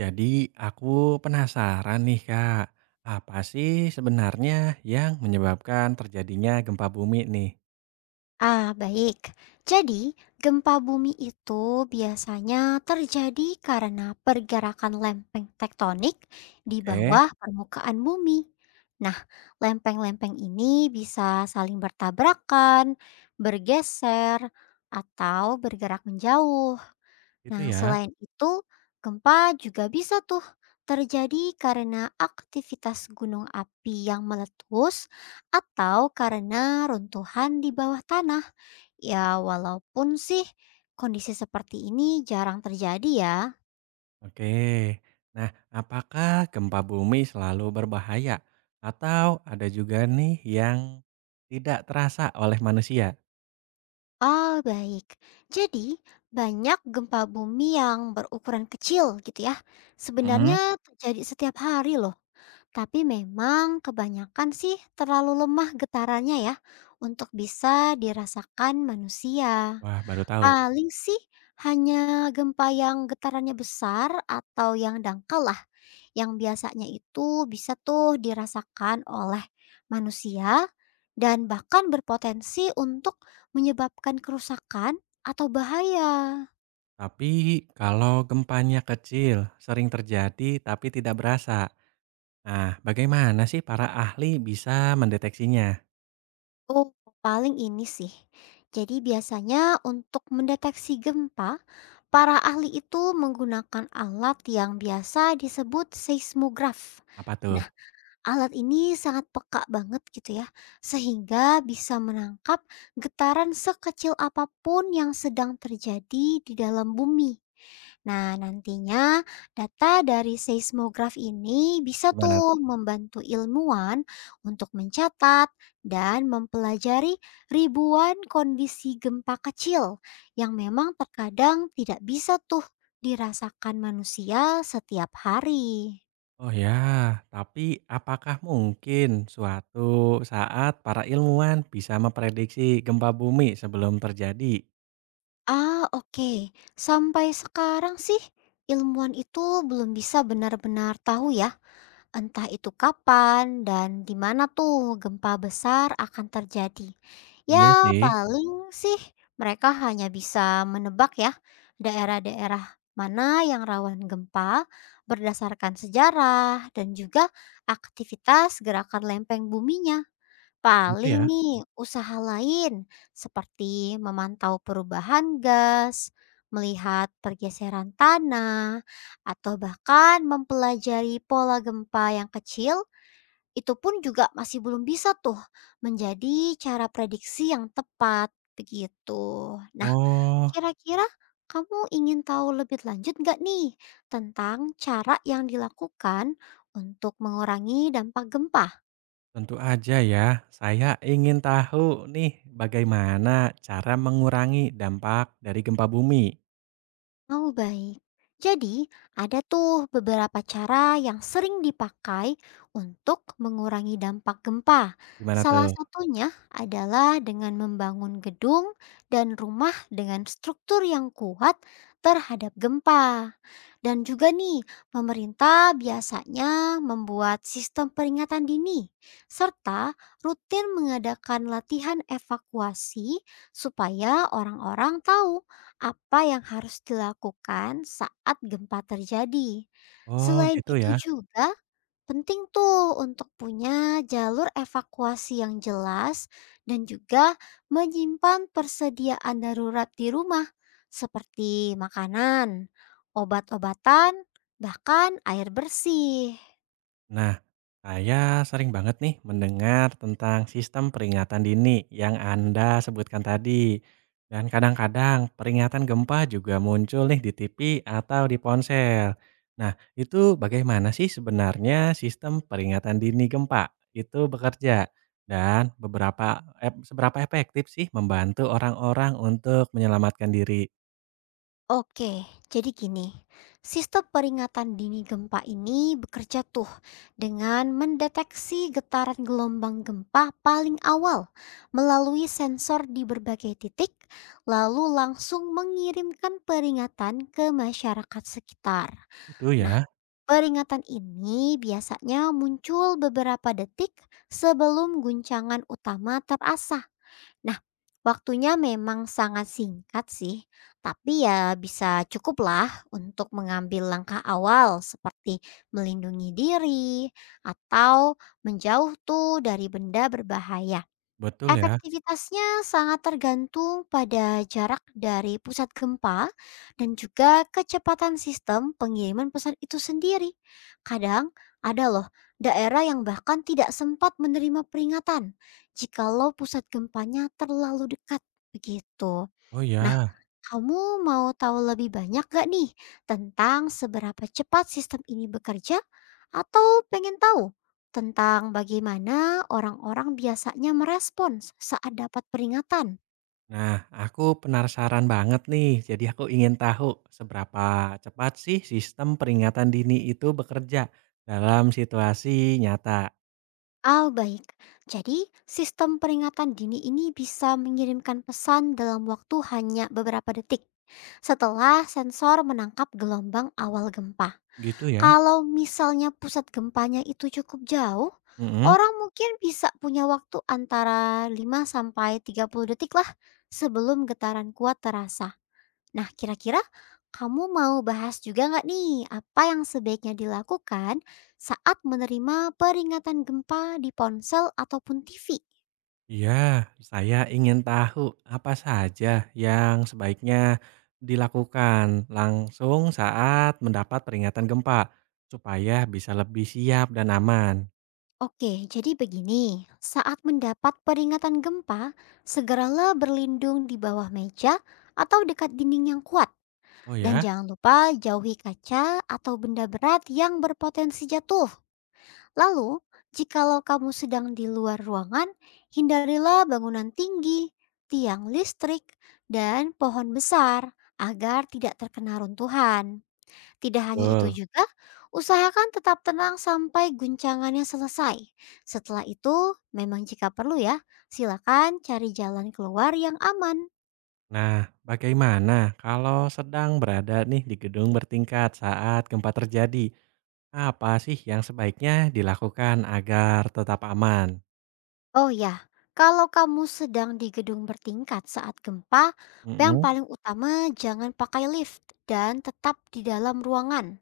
Jadi aku penasaran nih Kak, apa sih sebenarnya yang menyebabkan terjadinya gempa bumi nih? Ah, baik. Jadi, gempa bumi itu biasanya terjadi karena pergerakan lempeng tektonik di Oke, bawah permukaan bumi. Nah, lempeng-lempeng ini bisa saling bertabrakan, bergeser, atau bergerak menjauh. itu Nah, ya. selain itu, gempa juga bisa tuh terjadi karena aktivitas gunung api yang meletus atau karena runtuhan di bawah tanah. Ya, walaupun sih kondisi seperti ini jarang terjadi ya. Oke. Nah, apakah gempa bumi selalu berbahaya atau ada juga nih yang tidak terasa oleh manusia? Ah, baik. Jadi, banyak gempa bumi yang berukuran kecil gitu ya. Mhm. Sebenarnya terjadi setiap hari loh. Tapi memang kebanyakan sih terlalu lemah getarannya ya untuk bisa dirasakan manusia. Wah, baru tahu. Paling sih hanya gempa yang getarannya besar atau yang dangkal lah yang biasanya itu bisa tuh dirasakan oleh manusia dan bahkan berpotensi untuk menyebabkan kerusakan atau bahaya. Tapi kalau gempanya kecil, sering terjadi tapi tidak berasa. Nah, bagaimana sih para ahli bisa mendeteksinya? Oh, paling ini sih. Jadi biasanya untuk mendeteksi gempa, para ahli itu menggunakan alat yang biasa disebut seismograf. Apa tuh? Alat ini sangat peka banget gitu ya, sehingga bisa menangkap getaran sekecil apapun yang sedang terjadi di dalam bumi. Nah, nantinya data dari seismograf ini bisa Gimana tuh tuh? membantu ilmuwan untuk mencatat dan mempelajari ribuan kondisi gempa kecil yang memang terkadang tidak bisa tuh dirasakan manusia setiap hari. Oh ya, tapi apakah mungkin suatu saat para ilmuwan bisa memprediksi gempa bumi sebelum terjadi? Ah, oke. Sampai sekarang sih ilmuwan itu belum bisa benar-benar tahu ya, entah itu kapan dan di mana tuh gempa besar akan terjadi. Iya Ya, sih, paling sih mereka hanya bisa menebak ya daerah-daerah mana yang rawan gempa berdasarkan sejarah dan juga aktivitas gerakan lempeng buminya. gitu ya. Paling nih usaha lain seperti memantau perubahan gas, melihat pergeseran tanah, atau bahkan mempelajari pola gempa yang kecil, itu pun juga masih belum bisa tuh menjadi cara prediksi yang tepat begitu. Nah, Oh, kira-kira kamu ingin tahu lebih lanjut nggak nih tentang cara yang dilakukan untuk mengurangi dampak gempa? tentu aja ya. Saya ingin tahu nih bagaimana cara mengurangi dampak dari gempa bumi. Oh, baik. Jadi, ada tuh beberapa cara yang sering dipakai untuk mengurangi dampak gempa. Gimana Salah tuh? satunya adalah dengan membangun gedung dan rumah dengan struktur yang kuat terhadap gempa. Dan juga nih, pemerintah biasanya membuat sistem peringatan dini serta rutin mengadakan latihan evakuasi supaya orang-orang tahu apa yang harus dilakukan saat gempa terjadi. Oh, Selain gitu ya. itu juga, penting tuh untuk punya jalur evakuasi yang jelas dan juga menyimpan persediaan darurat di rumah seperti makanan, obat-obatan, bahkan air bersih. Nah, saya sering banget nih mendengar tentang sistem peringatan dini yang Anda sebutkan tadi. Dan kadang-kadang peringatan gempa juga muncul nih di TV atau di ponsel. Nah, itu bagaimana sih sebenarnya sistem peringatan dini gempa itu bekerja? Dan beberapa seberapa efektif sih membantu orang-orang untuk menyelamatkan diri? Oke, jadi gini, sistem peringatan dini gempa ini bekerja tuh dengan mendeteksi getaran gelombang gempa paling awal melalui sensor di berbagai titik, lalu langsung mengirimkan peringatan ke masyarakat sekitar. Itu Nah, ya, peringatan ini biasanya muncul beberapa detik sebelum guncangan utama terasa. Nah, waktunya memang sangat singkat sih, tapi ya bisa cukuplah untuk mengambil langkah awal seperti melindungi diri atau menjauh tuh dari benda berbahaya. betul ya. Efektivitasnya sangat tergantung pada jarak dari pusat gempa dan juga kecepatan sistem pengiriman pesan itu sendiri. Kadang ada loh daerah yang bahkan tidak sempat menerima peringatan jikalau pusat gempanya terlalu dekat begitu. Oh Nah, ya. kamu mau tahu lebih banyak gak nih tentang seberapa cepat sistem ini bekerja? Atau pengen tahu tentang bagaimana orang-orang biasanya merespons saat dapat peringatan? Nah, aku penasaran banget nih. Jadi aku ingin tahu seberapa cepat sih sistem peringatan dini itu bekerja dalam situasi nyata. Oh, baik, jadi sistem peringatan dini ini bisa mengirimkan pesan dalam waktu hanya beberapa detik setelah sensor menangkap gelombang awal gempa. Gitu ya. Kalau misalnya pusat gempanya itu cukup jauh, Mm-mm. orang mungkin bisa punya waktu antara 5 sampai 30 detik lah sebelum getaran kuat terasa. Nah, kira-kira kamu mau bahas juga nggak nih apa yang sebaiknya dilakukan saat menerima peringatan gempa di ponsel ataupun TV? Iya, saya ingin tahu apa saja yang sebaiknya dilakukan langsung saat mendapat peringatan gempa supaya bisa lebih siap dan aman. Oke, jadi begini. Saat mendapat peringatan gempa, segeralah berlindung di bawah meja atau dekat dinding yang kuat. Oh Dan ya, jangan lupa jauhi kaca atau benda berat yang berpotensi jatuh. Lalu, jikalau kamu sedang di luar ruangan, hindarilah bangunan tinggi, tiang listrik, dan pohon besar agar tidak terkena runtuhan. Tidak hanya itu betul. juga, usahakan tetap tenang sampai guncangannya selesai. Setelah itu, memang jika perlu ya, silakan cari jalan keluar yang aman. Nah, bagaimana kalau sedang berada nih di gedung bertingkat saat gempa terjadi? Apa sih yang sebaiknya dilakukan agar tetap aman? Oh ya, kalau kamu sedang di gedung bertingkat saat gempa, yang Mhm, paling utama jangan pakai lift dan tetap di dalam ruangan.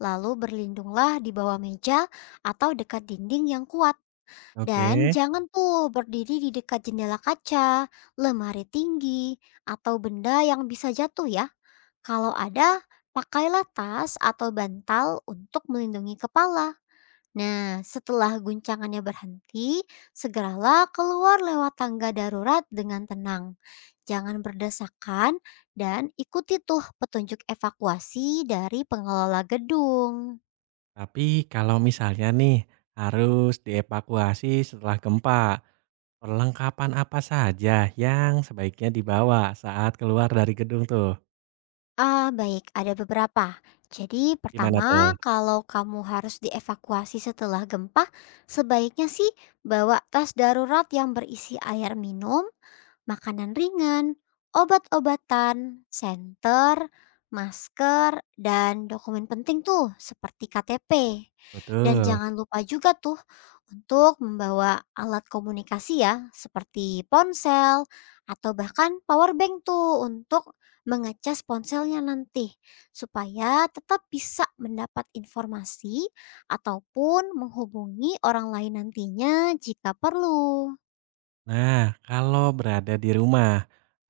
Lalu berlindunglah di bawah meja atau dekat dinding yang kuat. Dan oke. jangan tuh berdiri di dekat jendela kaca, lemari tinggi, atau benda yang bisa jatuh ya. Kalau ada, pakailah tas atau bantal untuk melindungi kepala. Nah, setelah guncangannya berhenti, segeralah keluar lewat tangga darurat dengan tenang. Jangan berdesakan dan ikuti tuh petunjuk evakuasi dari pengelola gedung. Tapi kalau misalnya nih harus dievakuasi setelah gempa, perlengkapan apa saja yang sebaiknya dibawa saat keluar dari gedung tuh? Ah, baik, ada beberapa. Jadi, Gimana tuh? pertama, kalau kamu harus dievakuasi setelah gempa, sebaiknya sih bawa tas darurat yang berisi air minum, makanan ringan, obat-obatan, senter, masker, dan dokumen penting tuh seperti KTP. Dan Betul. jangan lupa juga tuh untuk membawa alat komunikasi ya, seperti ponsel atau bahkan power bank tuh untuk mengecas ponselnya nanti supaya tetap bisa mendapat informasi ataupun menghubungi orang lain nantinya jika perlu. Nah, kalau berada di rumah,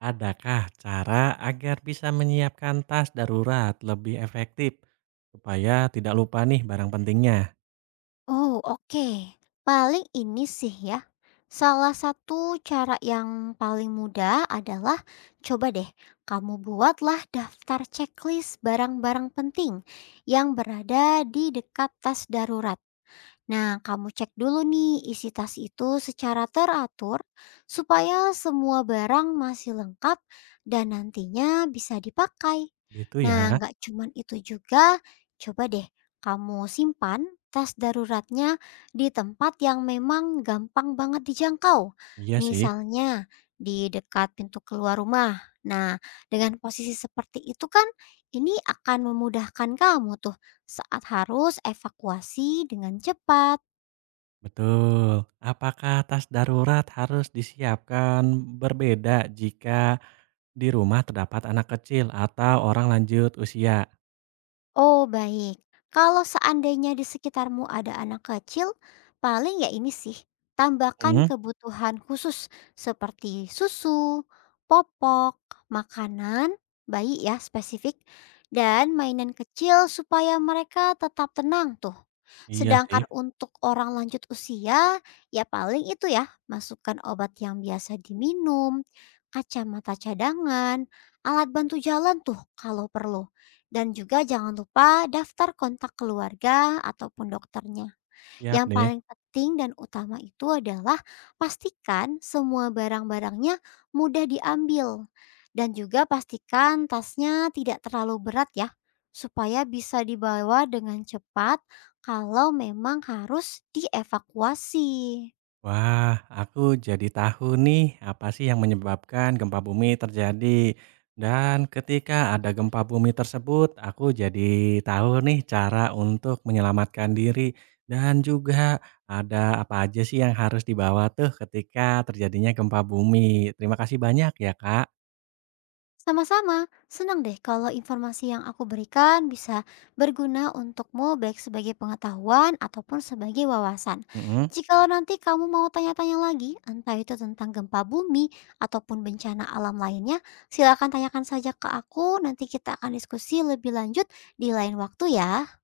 adakah cara agar bisa menyiapkan tas darurat lebih efektif supaya tidak lupa nih barang pentingnya? Oh, oke. Paling ini sih ya. Salah satu cara yang paling mudah adalah coba deh kamu buatlah daftar checklist barang-barang penting yang berada di dekat tas darurat. Nah, kamu cek dulu nih isi tas itu secara teratur supaya semua barang masih lengkap dan nantinya bisa dipakai. Gitu Nah, ya. nggak cuman itu juga, coba deh kamu simpan tas daruratnya di tempat yang memang gampang banget dijangkau. Iya sih, Misalnya di dekat pintu keluar rumah. Nah, dengan posisi seperti itu kan ini akan memudahkan kamu tuh saat harus evakuasi dengan cepat. betul. Apakah tas darurat harus disiapkan berbeda jika di rumah terdapat anak kecil atau orang lanjut usia? Oh, baik. Kalau seandainya di sekitarmu ada anak kecil, paling ya ini sih, Hmm, tambahkan kebutuhan khusus seperti susu, popok, makanan, bayi ya spesifik, dan mainan kecil supaya mereka tetap tenang tuh. iya sih, Sedangkan untuk orang lanjut usia, ya paling itu ya, masukkan obat yang biasa diminum, kacamata cadangan, alat bantu jalan tuh kalau perlu. Dan juga jangan lupa daftar kontak keluarga ataupun dokternya. siap Yang deh. paling penting dan utama itu adalah pastikan semua barang-barangnya mudah diambil. Dan juga pastikan tasnya tidak terlalu berat ya, supaya bisa dibawa dengan cepat kalau memang harus dievakuasi. Wah, aku jadi tahu nih apa sih yang menyebabkan gempa bumi terjadi. Dan ketika ada gempa bumi tersebut, aku jadi tahu nih cara untuk menyelamatkan diri. Dan juga ada apa aja sih yang harus dibawa tuh ketika terjadinya gempa bumi. Terima kasih banyak ya, Kak. Sama-sama, senang deh kalau informasi yang aku berikan bisa berguna untukmu baik sebagai pengetahuan ataupun sebagai wawasan. Mhm. Jikalau nanti kamu mau tanya-tanya lagi, entah itu tentang gempa bumi ataupun bencana alam lainnya, silakan tanyakan saja ke aku, nanti kita akan diskusi lebih lanjut di lain waktu ya.